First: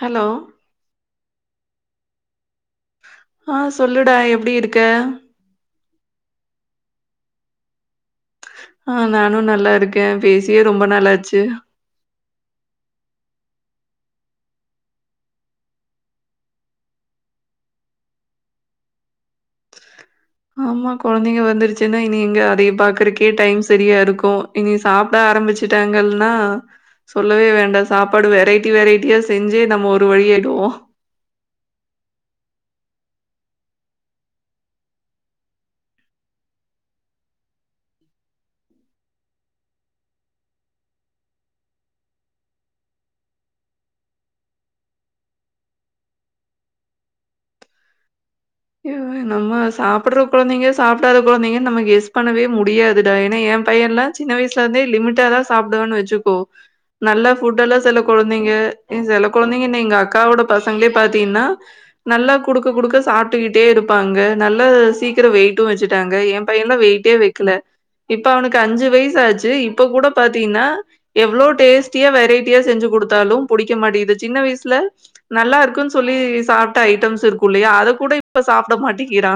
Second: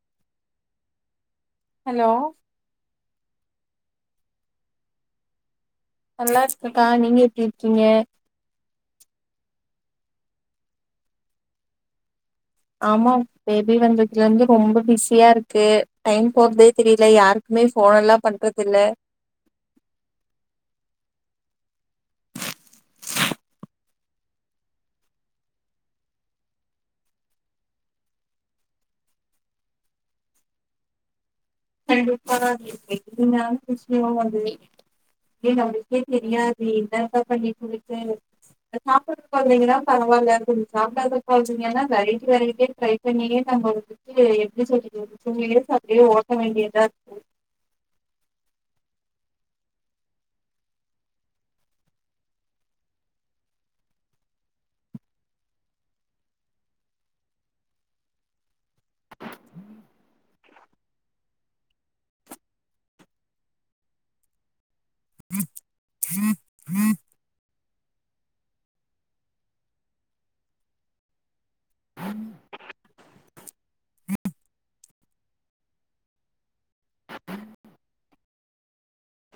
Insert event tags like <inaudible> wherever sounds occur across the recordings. Hello hello ஆ சொல்லுடா எப்டி இருக்க நல்லா இருக்கே கா நீங்க எப்டி இருக்கீங்க ஆ நானும் நல்லா இருக்கே பேசியே ரொம்ப நாள்லாச்சு ஆமா பேபி வந்ததுலருந்து ரொம்ப பிஸியா இருக்கு டைம் போறதே தெரியல யாருக்கு மே ஃபோனெலாம் பண்றதுல்ல ஆமா கொழந்தைங்க வந்துருச்சுன்னா இனி எங்க அதய பாக்கறக்கே டைம் சரியா இருக்கும் இனி சாப்ட ஆரம்பிச்சுட்டாங்கள்னா சொல்லவே வேண்டா சாப்பாடு வெரைட்டி வெரைட்டியா செஞ்சே நம்ம ஒரு வழியாயிடுவோம் கண்டுப்பா அது தெகிரியமான விஷயம் தான் அது ஏன்னு அவுங்குளுக்கே தெரியாது என்னதா பண்ணி தொலச்சனு சாப்பிற கொழந்தைங்கன்னா பரவால்ல கொஞ்ச சாப்டாத கொழந்தைங்கன்னா வெரைட்டி வெரைட்டியா டிரை உண்மைலே நம்ம வந்துட்டு எப்டி சொல்றது ஒரு டூயியர்ஸ் அப்டியே ஓட்ட வேண்டியதா இருக்கு ஐயோ! நம்ம சாப்பட்ற கொழந்தைங்க சாப்பிடாத கொழந்தைங்க நம்ம கெஸ் பண்ணவே முடியாதுடா ஏன்னா ஏன் பையன்லா சின்ன வயிசுல இருந்தே லிமிட்டா தா சாப்பிடுவான் வச்சுக்கோ நல்லா ஃபுட் எல்லாம் சில கொழந்தைங்க செல கொழந்தைங்க என்ன எங்க அக்காவோட பசங்களே பாத்தீங்கன்னா நல்லா குடுக்க குடுக்க சாப்பிட்டுக்கிட் டியே இருப்பாங்க நல்ல சீக்கரம் வெயிட்டும் வச்சுட்டாங்க ஏன் பையன்தா வெயிட்டே வைக்கல இப்ப அவனுக்கு அஞ்சு வயசு ஆச்சு இப்ப கூட பாத்தீங்கன்னா எவ்ளோ டேஸ்ட்டியா வெரைட்டியா செஞ்சு குடுத்தாலும் புடிக்க மாட்டிக்குது சின்ன வயிசுல நல்லா இருக்குன்னு சொல்லி சாப்ட்ட ஐட்டம்ஸ் இருக்கும் இல்லயா அதகூட இப் இப்ப சாப்டமாட்டிகிரா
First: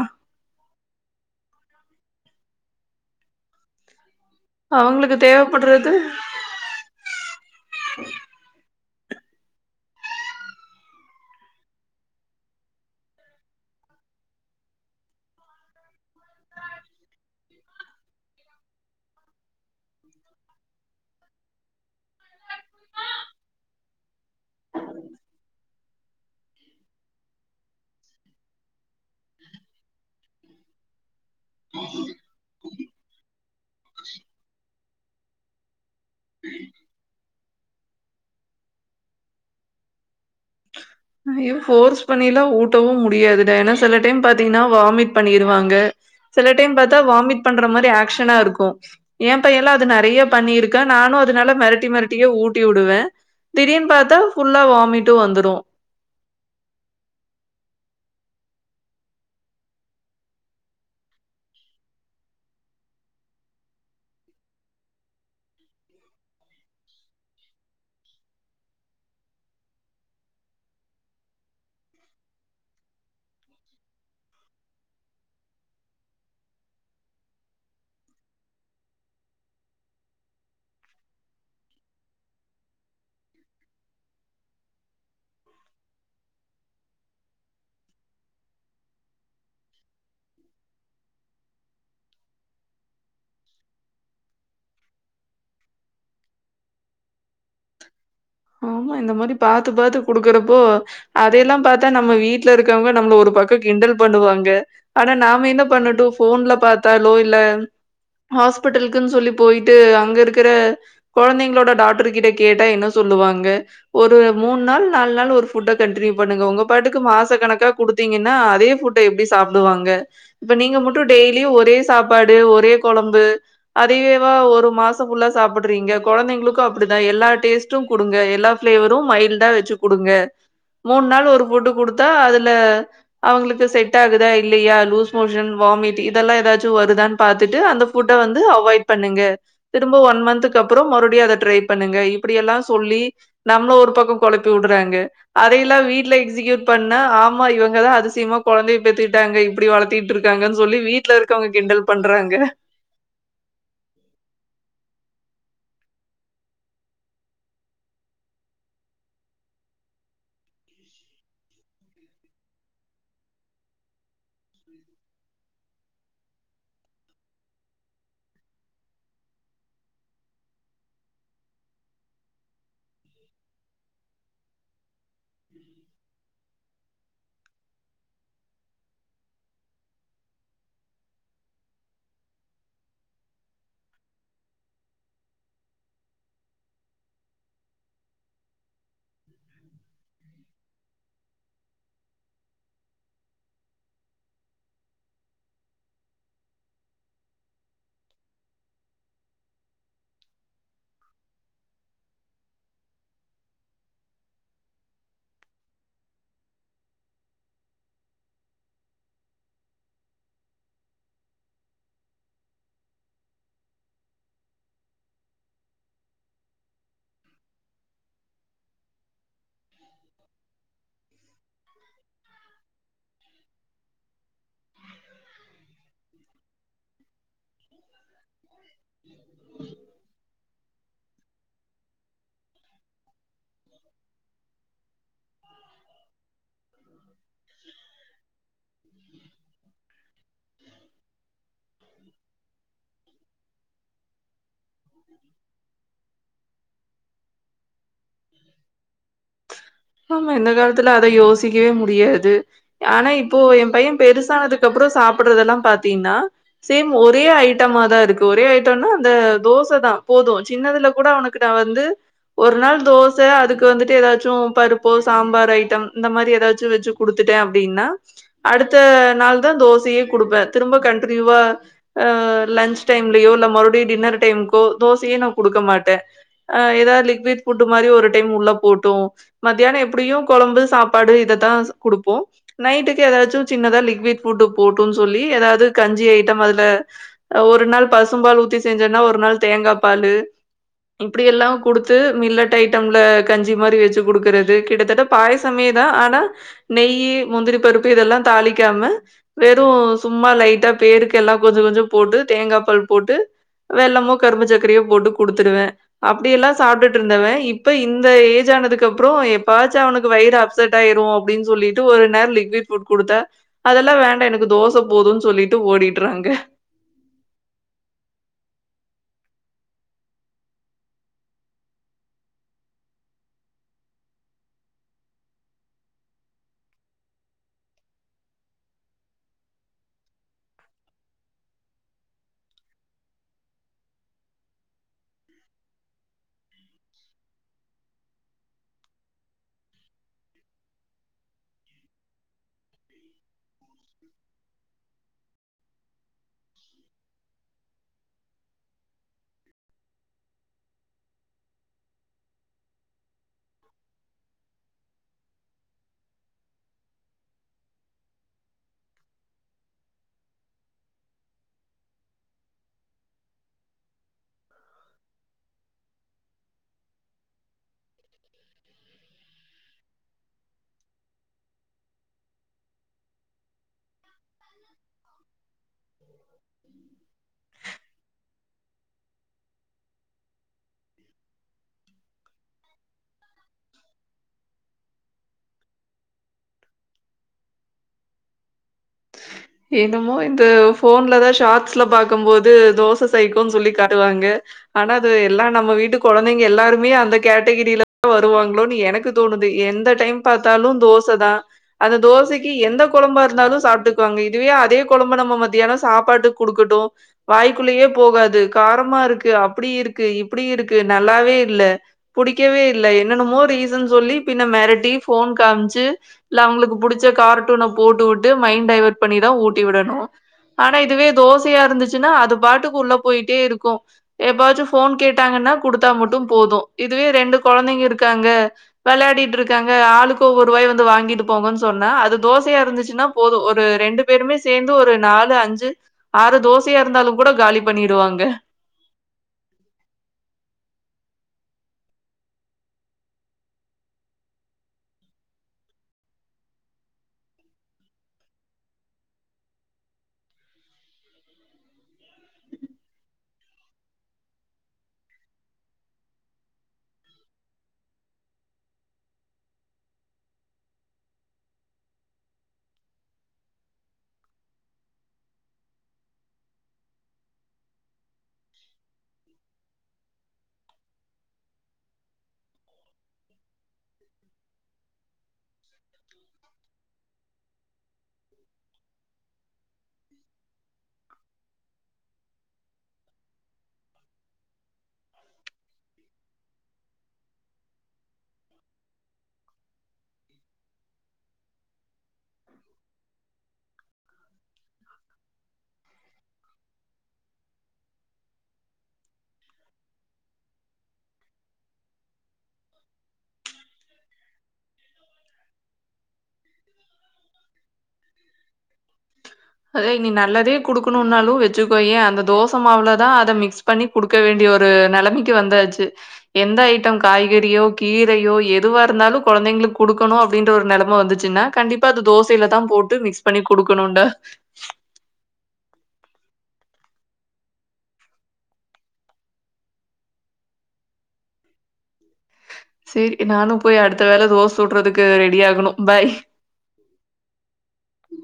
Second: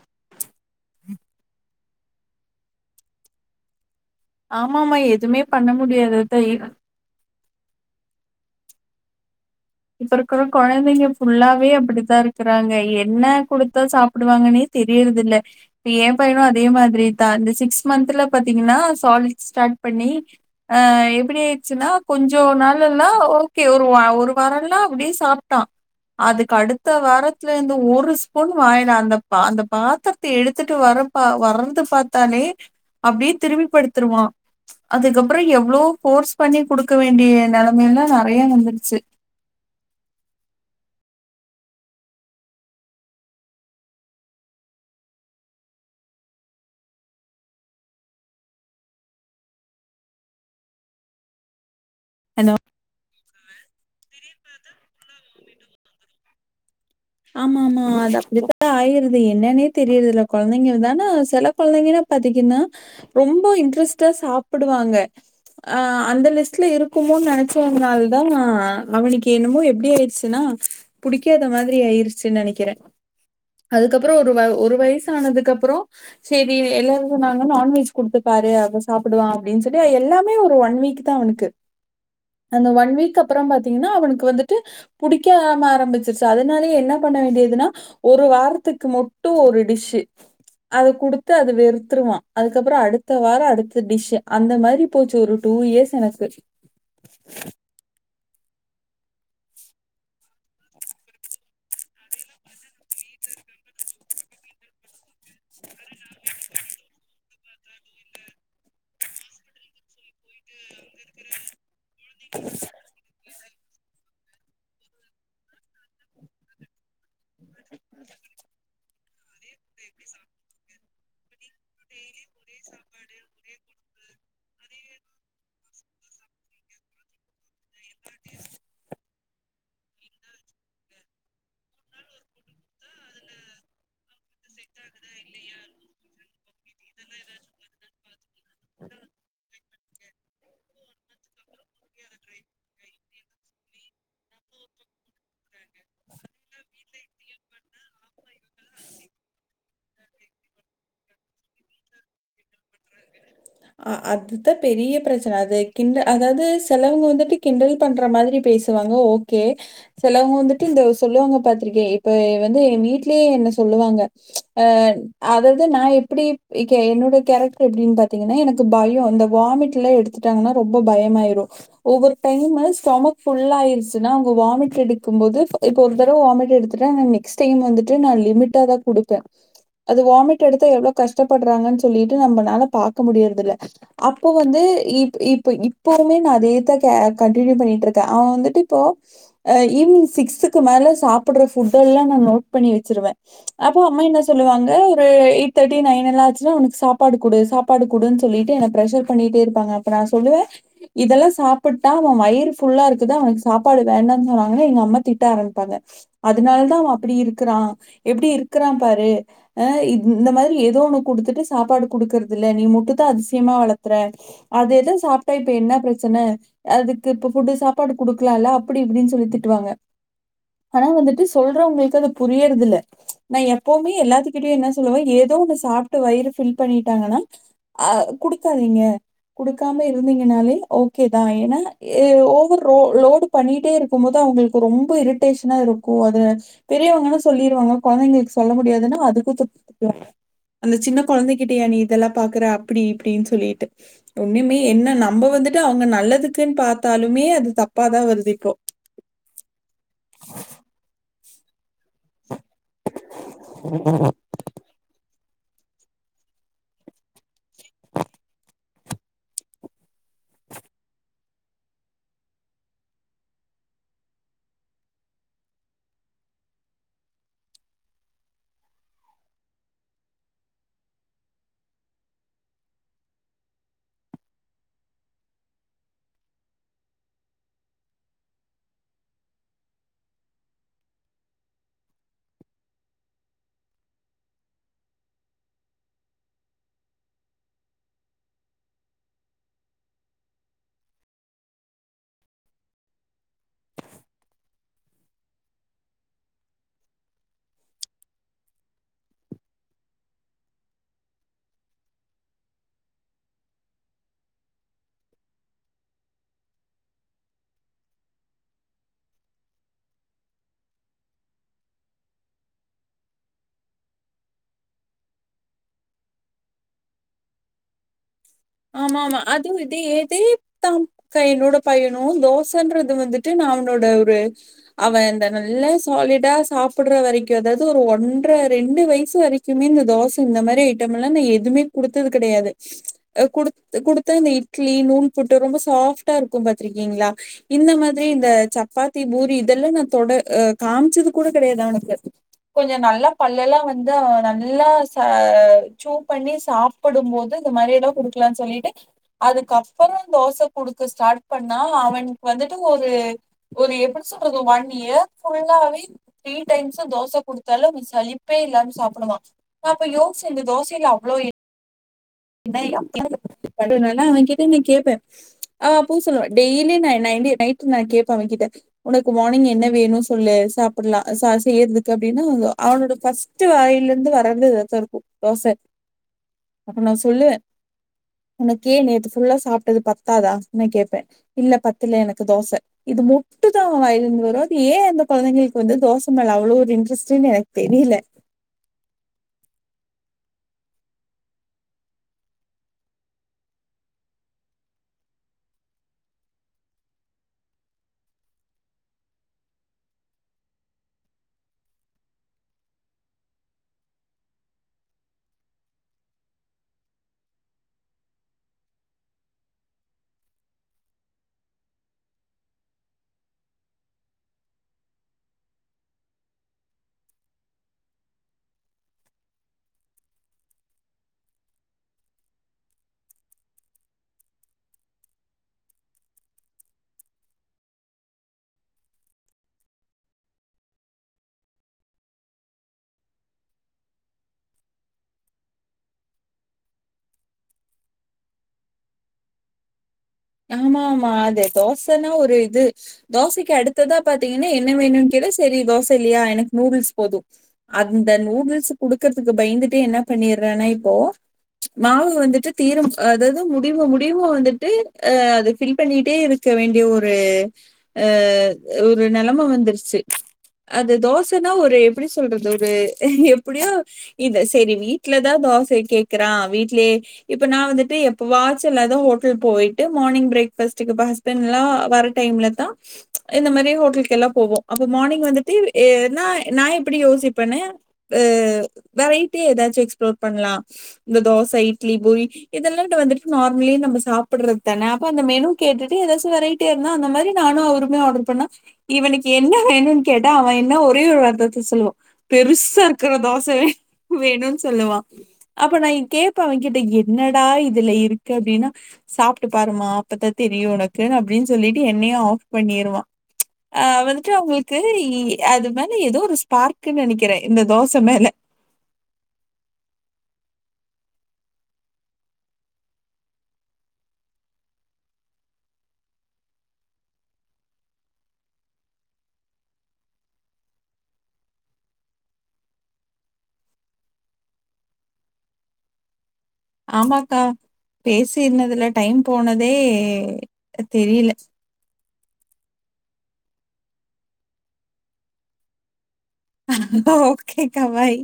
ஆமா ஆமா அவங்களுக்கு எதுவுமே பண்ண தேவப்படுறது முடியாதது தா இப்ப இருக்கற கொழந்தைங்க ஃபுல்லாவே அப்டித்தா இருக்கறாங்க என்ன கொடுத்தா சாப்டுவாங்கனே தெரியற்தில்ல எய பையனு அதே மாதிரிதா இந்த சிக்ஸ் மந்த்ல பாத்தீங்கன்னா சாலிட் ஸ்டார்ட் பண்ணி அ எப்டி ஆயிடுச்சுன்னா கொஞ்சோ நாளலலா ஓகே ஒரு ஒரு வரல்லா அப்டியே சாப்ட்டா அதுக்கு அடுத்த வாரத்துலருந்து ஒரு ஸ்பூன் வாயில அந்த அந்த பாத்தர்த்த எடுத்துட்டு வர நா வறந்து பாத்தாலே அப்டியே திரும்பி படுத்துருவா அதுக்கப்புறோ எவ்ளோ ஃபோர்ஸ் பண்ணி குடுக்க வேண்டிய நெலமையெல்லா நறைய வந்துருச்சு ஐயோ ஃபோர்ஸ் பண்ணிலா ஊட்டவும் முடியாதுடா ஏனா செல டைம் பாத்தீங்கன்னா வாமிட் பண்ணிருவாங்க செல டைம் பாத்தா வாமிட் பண்ற மாரி ஆக்க்ஷனா இருக்கூ என் பையன்ல்லா அது நெறைய பண்ணியிருக்கா நானு அதுனால மெரட்டி மெரட்டி டியே ஹலோ ஊட்டி வுடுவ திடீர்ன் பாத்தா ஃபுல்லா வாமிட்டு வந்துரு <inaudible> ஆமா ஆமா அது அப்டித்தா ஆயிருது என்னனே தெரியருது இல்ல கொழந்தைங்ள்தான செல கொழந்தைங்கன்னா பாத்திங்கன்னா ரொம்ப இன்ட்ரெஸ்டா சாப்புடுவாங்க அந்த அ லிஸ்ட்ல இரு க்குமோன் நெனச்சதுனாலதா அவனுக்கு என்னமோ எப்டி ஆயிடுச்சுன்னா புடிக்காத மாதிரி ஆயிருச்சுன் நெனைக்கிற அதுக்கப்புறொ ஒரு வ ஒரு வயசு ஆனதுக்கு அப்புறொ செரி எல்லாரு சொன்னாங்க நான்வெஜ் குடுத்துப்பாரு அப்ப சாப்புடுவா அப்டின் சொல்லி எல்லாமே ஒரு ஒன் வீக் த்தா அவனுக்கு அந்த ஒன் வீக் அப்பறம் பாத்தீங்கன்னா அவனுக்கு வந்துட்டு புடிக்கா ஆம ஆரம்பிச்சிருச்சு அதனாலேயே என்ன பண்ண வேண்டியதுன்னா ஒரு வாரத்துக்கு மொட்டு ஒரு டிஷ்ஸு அத குடுத்து அது வெறுத்துருவா அதுக்கப்பறொ அடுத்த வாரொ அடுத்த டிஷ்ஸு அந்த மாரி போச்சு ஒரு டூ இயர்ஸ் எனக்கு ஆமா இந்த மாரி பாத்து பாத்து குடுக்கறப்போ அதெய்ல்லா பாத்தா நம்ம வீட்ல இருக்கவங்க நம்மள ஒரு பக்கொ கிண்டல் பண்ணுவாங்க ஆனா நாம என்ன பண்ணட்டு போன்ல பாத்தாலோ இல்ல ஹாஸ்பிட்டலுக்குன்னு சொல்லி போயிட்டு அங்க இருக்குற கொழந்தைங்களோட டாக்டர் கிட்ட கேட்டா என்ன சொ வாங்க ஒரு மூணு நாள் நாலு நாளு ஒரு ஃபுட்ட கண்டினியூ பண்ணுங்க ஒங்க பாட்டுக்கு மாச கணக்கா குடுத்தீங்கன்னா அதே ஃபுட்ட எப்டி சாப்டுவாங்க இப்ப நீங்க மட்டு டெய்லியு ஒரே சாப்பாடு ஒரே கொழம்பு அதயேவா ஒரு மாசோ ஃபுல்லா சாப்டுறீங்க கொழந்தைங்களுக்கு அப்டிதா எல்லா டேஸ்ட் டு குடுங்க எல்லா ஃபிளேவரு மைல்டா வச்சு குடுங்க மூணு நாள் ஒரு ஃபுட்டு குடுத்தா அதுல அவுங்களுக்கு செட் ஆகுதா இல்லியா லூஸ் மோஷன் வாமிட் இதெல்லா ஏதாச்சு வருதானு பாத்துட்டு அந்த ஃபுட்ட வந்து அவாய்ட் பண்ணுங்க திரும்ப ஒன் மன்த்துக்கு அப்றோ மறுபடியு அத ட்ரை பண்ணுங்க இப்டியெல்லா சொல்லி நம்மள ஒரு பக்கோ கொழப்பி விடுறாங்க அதையெல்லா வீட்ல எக்ஸிக்யூட் பண்ணா ஆமா இவங்கதா அதிசயமா கொழந்தைய பெத்துக்கிட்டாங்க இப்டி வளத் த்திகிட்ருக்காங்கனு சொல்லி வீட்ல இருக்கவங்க கிண்டல் பண்றாங்க ஆ அதுதா பெரிய பிரச்சன அது கிண்ட அதாது செலவங்க வந்துட்டு கிண்டல் பண்ற மாதிரி பேசு வாங்க ஓகே செலவங்க வந்துட்டு இந்த சொல்லுவாங்க பாத்திருக்கே இப்ப எ வந்து ஏ வீட்லயே என்ன சொல்லுவாங்க அ அதாவது நா எப்டி கே என்னோட கேரக்டர் எப்டினு பாத் தீங்கன்னா எனக்கு பயோ இந்த வாமிட்லா எடுத்துட்டாங்கன்னா ரொம்ப பயமாயிரு ஒவ்வொரு டைமு ஸ்டொமக் ஃபுல் ஆயிடுச்சுன்னா அவுங்க வாமிட் எடுக்கும்போது இப்போ ஒரு தடவ வாமிட் எடுத் அதாங்க நெக்ஸ்ட் டைம் வந்துட்டு நா லிமிட்டாதா குடுப்பே அது வாமிட் எடுத்தா எவ்ளோ கஷ்டப்படுறாங்கன்னு சொல்லிட்டு நம்பளால பாக்க முடியற்தில்ல அப்ப வந்து இப் இப்ப இப்பவுமே நா அதேதா கண்டினியூ பண்ணிட்டு இருக்கே அவே வந்துட்டு இப்போ ஆ ஈவினிங்க் சிக்ஸுக்கு மேல சாப்படுற ஃபுட்டெல்லா நா நோட் பண்ணி வச்சிருவே அப்போ அம்மா என்ன சொல்லுவாங்க ஒரு எயிட் தேட்டி நயனெல்லா ஆச்சுன்னா அவனுக்கு சாப்பாடு குடு சாப் ப்பாடு குடுன்னு சொல்லிட்டு என்ன பிரஷர் பண்ணிட்டே இருப்பாங்க அப்ப நா சொல்லுவ இதெல்லா சாப்புட்டா அவ வயிறு ஃபுல்லா இருக்குதா அவனுக்கு சாப்பாடு வேண்டானு சொன்னாலு எங்கம்மா திட்ட ஆரம்பிப்பாங்க அதுனாலதா அவ அப்டி இருக்குறா எப்டி இருக்குறா பாரு ஆ இத் இ இந்த மாதிரி ஏதோ ஒண்ணு குடுத்துட்டு சாப்பாடு குடுக்குறது இல்ல நீ முட்டுதா அதிசயமா வளக்குற அதேதா சாப்ட்டா இப்ப என்ன பிரச்சன அதுக்கு இப்ப ஃபுட்டு சாப்பாடு குடுக்கலால்ல அப்டி இப்டினு சொல்லி திட்டுவாங்க ஆனா வந்துட்டு சொல்றவங்களுக்கு அது புரியறது இல்ல நா எப்பவுமே எல்லாத்துகிட்டயு என்ன சொல்லுவ ஏதோ ஒண்ணு சாப்ட்டு வயிறு ஃபில் பண்ணிட்டாங்கன்னா ஆ குடுக்காதீங்க குடுக்காம இருந்தீங்கனாலே ஓ ஓகேதா ஏன்னா ஏ ஓவரோ லோடு பண்ணிட்டே இருக்கும்போது அவங்களுக்கு ரொம்ப இரிட்டேஷனா இருக்கு அது பெரியவங்கன்னா சொல்லிருவாங்க கொழந்தைங்களுக்கு சொல்ல முடியாதுனா அதுக்கு திட்டுவாங்க அந்த சின்ன கொழந்தைகிட்டயா நீ இதெல்லா பாக்குற அப்டி இப்டினு சொல்லிட்டு இப்ப ஒண்ணுமே என்ன நம்ம வந்துட்டு அவுங்க நல்லதுக்குனு பாத் த்தாலுமே அது தப்பாதா வருது இப்போ ஆமா இந்த காலத்துல அத யோசிக்கவே முடியாது ஆனா இப்போ எ பைய பெருசானதுக்குப்பறோ சாப்படுறதெல்லா பாத்தீனா சேம் ஒரே ஐ ட்டமாதா இருக்கு ஒரே ட்டம்னா அந்த தோசைதா போது சின்னதுல கூட அவனுக்கு நா வந்து ஒரு நாள் தோச <unintelligible> அதுக்கு வந்துட்டு ஏதாச்சு பருப்பு சாம்பார் ஐட்டம் இந்த மாரி ஏதாச்சு வச்சு குடுத்துட்டே அப்டின்னா அடுத்த நாள்தா தோசையே குடுப்பே திரும்ப கண்டின்யூவா ஆ லன்ச் டைம்லயோ இல்ல மறுபடியு டின்னர் டைமுகோ தோசையே நா குடுக்க மாட்டே ஆ ஏதாவத் லிக்விட் ஃபுட் மாரி ஒரு டைம் உள்ள போட்டோ மத்தியானம் எப்டியும் கொழம்பு சாப்பாடு இதத்தா குடுப்போம் நைட்டுக்கு எதாச்சும் சின்னதா லிக்விட் ஃபுட்டு போட்டும் சொல்லி எதாவ்து கஞ்சி ஐட்டம் அதுல ஒரு நாள் பசும் பால் ஊத்தி செஞ்சேன்னா ஒரு நாள் தேங்கா பாலு இப்டி எல்லாம் குடுத்து மில்லட்டை ம்ல கஞ்சி மாரி வெச்சு குடுக்கறது கிட்டத்தட்ட பாயசமே தா ஆனா நெய்யி முந்திரி பருப்பு இதெல்லா தாளிக்காம வெறும் சும்மா லைட்டா பேருக்கு எல்லாம் கொஞ்ச கொஞ்சம் போட்டு தேங்கா பால் போட்டு வெல்லமோ கரும்பு சக்கரையோ போட்டு குடுத்துடுவ அப்டி எல்லா சாப்ட்டுட் இருந்தவ இப் இப்ப இந்த ஏஜ் ஆனதுக்கு அப்றோ எப்பாச்சும் அவனுக்கு வயறு அப்செட் ஆயிரும் அப்டின் சொல்லிட்டு ஒரு நேரம் லிக்விட் குடுத்த அதெல்லா வேண்டாம் எனக்கு தோச போதும் சொல்லிட்டு ஓடிட்றாங்க ஆமா ஆமா அதுவு இது ஏதேத்தாம் கா என்னோட பையனு தோசன்றது வந்துட்டு ந அவனோட ஒரு அவ இந்த நல்ல சாலிடா சாப்படுற வரைக்கு அதாவது ஒரு ஒன்ற ரெண்டு வயசு வரை க்குமே இந்த தோச இந்த மாரி ஐட்டம் எல்லா நா எதுவுமே குடுத்தது கடையாது அ குடுத் குடுத்த இந்த இட்லி நூள் புட்டு ரொம்ப சாஃப்ட்டா இருக்கு பாத்திருக்கீங்களா இந்த மாதிரி இந்த சப்பாத்தி பூரி இதல்லா நா தொட அ காம்ச்சது கூட கடையாது அவனுக்கு கொஞ்சோ நல்லா பல்லலா வந்து நல்லா ச சூவ் பண்ணி சாப் படும் போது இந்த மாரி எல்லா குடுக்கலான் சொல்லிட்டு அதுக்கப்புறோ தோச குடுக்க ஸ்டார்ட் பண்ணா அவனுக்கு வந்துட்டு ஒரு ஒரு எப்டி சொல்றது ஒன் இயர் ஃபுல்லாவே த்ரீ டைம்ஸ்ஸு தோச குடுத்தாலு அவ சலிப்பே இல்லாம சாப்புடுவா நா அப்ப யோசிச்ச இந்த தோசைல்ல அவ்ளோ ஏனா <inaudible> அவன் கிட்ட நா கேப்பே அவ அப்பவு சொல்லுவா டெய்லி நா என்னன்டி நைட்டு நா கேப்ப அவன் கிட்ட உனக்கு மார்னிங் என்ன வேணு சொல்லு சாப்பட்லா ச செய்யறதுக்கு அப்டின்னா அவனோட ஃபஸ்ட் த்து வாய்ல இருந்து வர்றது இதாத்தாருக்கும் தோச நா சொல்லுவ உனக்கே நேத்து ஃபுல்லா சாப்ட்டது பத்தாதா நா கேப்பேன் இல்ல பத்தல எனக்கு தோச இது மட்டும் தா அவன் வாயிலருந்து வரும் அது ஏன் அந்த கொழந்தைங்களுக்கு வந்து தோச மேல அவ்வளோ ஒரு இன்ட்ரெஸ்ட்டுன்னு எனக்கு தெரியல என்னமோ இந்த ஃபோன்ல தான் ஷாட்ஸ்ல பாக்கும்போது தோச சைக்கோன் சொல்லி காட்டுவாங்க ஆனா அது எல்லாம் நம்ம வீட்டு கொழந்தைங்க எல்லாருமே அந்த கேட்டகிரில இருந்து வருவாங்களோன்னு எனக்கு தோணுது எந்த டைம் பார்த்தாலு தோச தா அந்த தோசைக்கு எந்த கொழம்பா இருந்தாலு சாப் டுக்குவாங்க இதுவே அதே கொழம்ப நம்ம மதியானோ சாப்பாட்டுக்கு குடுக்கட்டு வாய்க்குள்ளேயே போகாது காரமா இருக்கு அப்டி இருக்கு இப்டி இருக்கு நல்லாவே இல்ல புடிக்கவே இல்ல என்னன்னுமோ ரீசன் சொல்லி பின்ன மிரட்டி போன் காம்ச்சு இல்ல அவங்களுக்கு புடிச்ச கார்ட்டூன போட்டு விட்டு மைண்ட் டைவேர்ட் பண்ணிதா ஊட்டி விடணு ஆனா இதுவே தோசயா இருந்துச்சுன்னா அது பாட்டுக்கு உள்ள போயிட்டே இருக்கு எப்பவாச்சு போன் கேட்டாங்கன்னா குடுத்தா மட்டும் போது இதுவே ரெண்டு கொழந்தைங்க இருக்காங்க விளாடிட்டு இருக்காங்க ஆளுக்கு ஒவ்வொரு வாய் வந்து வாங்கிட்டு போங்கன் சொன்னா அது தோசையா இருந்துச்சுன்னா போது ஒரு ரெண்டு பேருமே சேந்து ஒரு நாலு அஞ்சு ஆறு தோசயா இருந்தாலு கூட காலி பண்ணிடுவாங்க ஆமா ஆமா அது தோசன்னா ஒரு இது தோசைக்கு அடுத்ததா பாத்தீங்கன்னா என்ன வேணுன் கேட்டா சரி தோச இல்லயா எனக்கு நூடுல்ஸ் போது அந்த நூடுல்ஸ் குடுக்கறதுக்கு பயந்துட்டு என்ன பண்ணிறேன்னா இப்போ மாவு வந்துட்டு தீரும் அதாது முடிவு முடிவு வந்துட்டு அ அது ஃபில் பண்ணிட்டே இருக்க வேண்டிய ஒரு அ ஒரு நெலம வந்துர்ச்சு அது தோசன்னா ஒரு எப்டி சொல்றது ஒரு எப்டியோ இது சேரி வீட்ல தா தோச கேக்குறா வீட்லே இப்ப நா வந்துட்டு எப்புவாச்சுளதா ஹோட்டல் போய் ட்டு மார்னிங் ப்ரேக்ஃபஸ்ட்டுக்கு ப ஹஸ்பண்ட் லா வர டைம்ல தா இந்த மாரி ஹோட்டல்க்கு எல்லா போவோ அப்ப மார்னிங் வந்துட்டு ஏன்னா நா எப்டி யோசிப்பென்னு எ வெரைட்டியா ஏதாச்சு எக்ஸ்ப்ளோர் பண்லா இந்த தோச இட்லி பூரி இதெல்லாடா வந்துட் நார்மலி நம்ம சாப்புட்றது தான அப்ப அந்த மெனு கேட்டுட்டு எதாச்சு வெரைடியா இருந்தா அந்த மாரி நானு அவருமே ஆடர் பண்ணா இவனுக்கு என்ன வேணும்னு கேட்டா அவே என்ன ஒரே ஒரு வார்த்தத்த சொல்லுவா பெருசா இருக்குற தோச வேணுன் சொல்லுவா அப்ப நா கேப்பே அவ கிட்ட என்னடா இதுல இருக்கு அப்டினா சாப் ட்டு பாருமா அப்பத்தா தெரியு உனக்கு அப்டின் சொல்லிட்டு என்னையு ஆஃப் பண்ணிருவா அ வந்துட்டு அவுங்கள்க்கு இ அது மேல எதோ ஒரு ஸ்பார்க்கு நெனக்கிறே இந்த தோச மேல அதே நீ நல்லதே குடுக்கணூனாலு வெச்சுக்கோயே அந்த தோச மாவுலதா அத மிக்ஸ் பண்ணி குடுக்க வேண்டிய ஒரு நெலமைக்கி வந்தாச்சு எந்த ஐட்டம் காய்கறியோ கீரையோ எதுவா இருந்தாலு கொழந்தைங்களுக் குடுக்கணு அப்டின்ற ஒரு நெலம வந்துச்சுனா கண்டிப்பா அது தோசைலதா போட்டு மிக்ஸ் பண்ணி குடுக்கணுட ஆமாக்கா பேசி இருந்ததுல டைம் போனதே தெரில சேரி நானு போய் அடுத்த வேல தோச சுட்றதுக்கு ரெடி ஆகணு பாய் ஓகேக்கா பாய்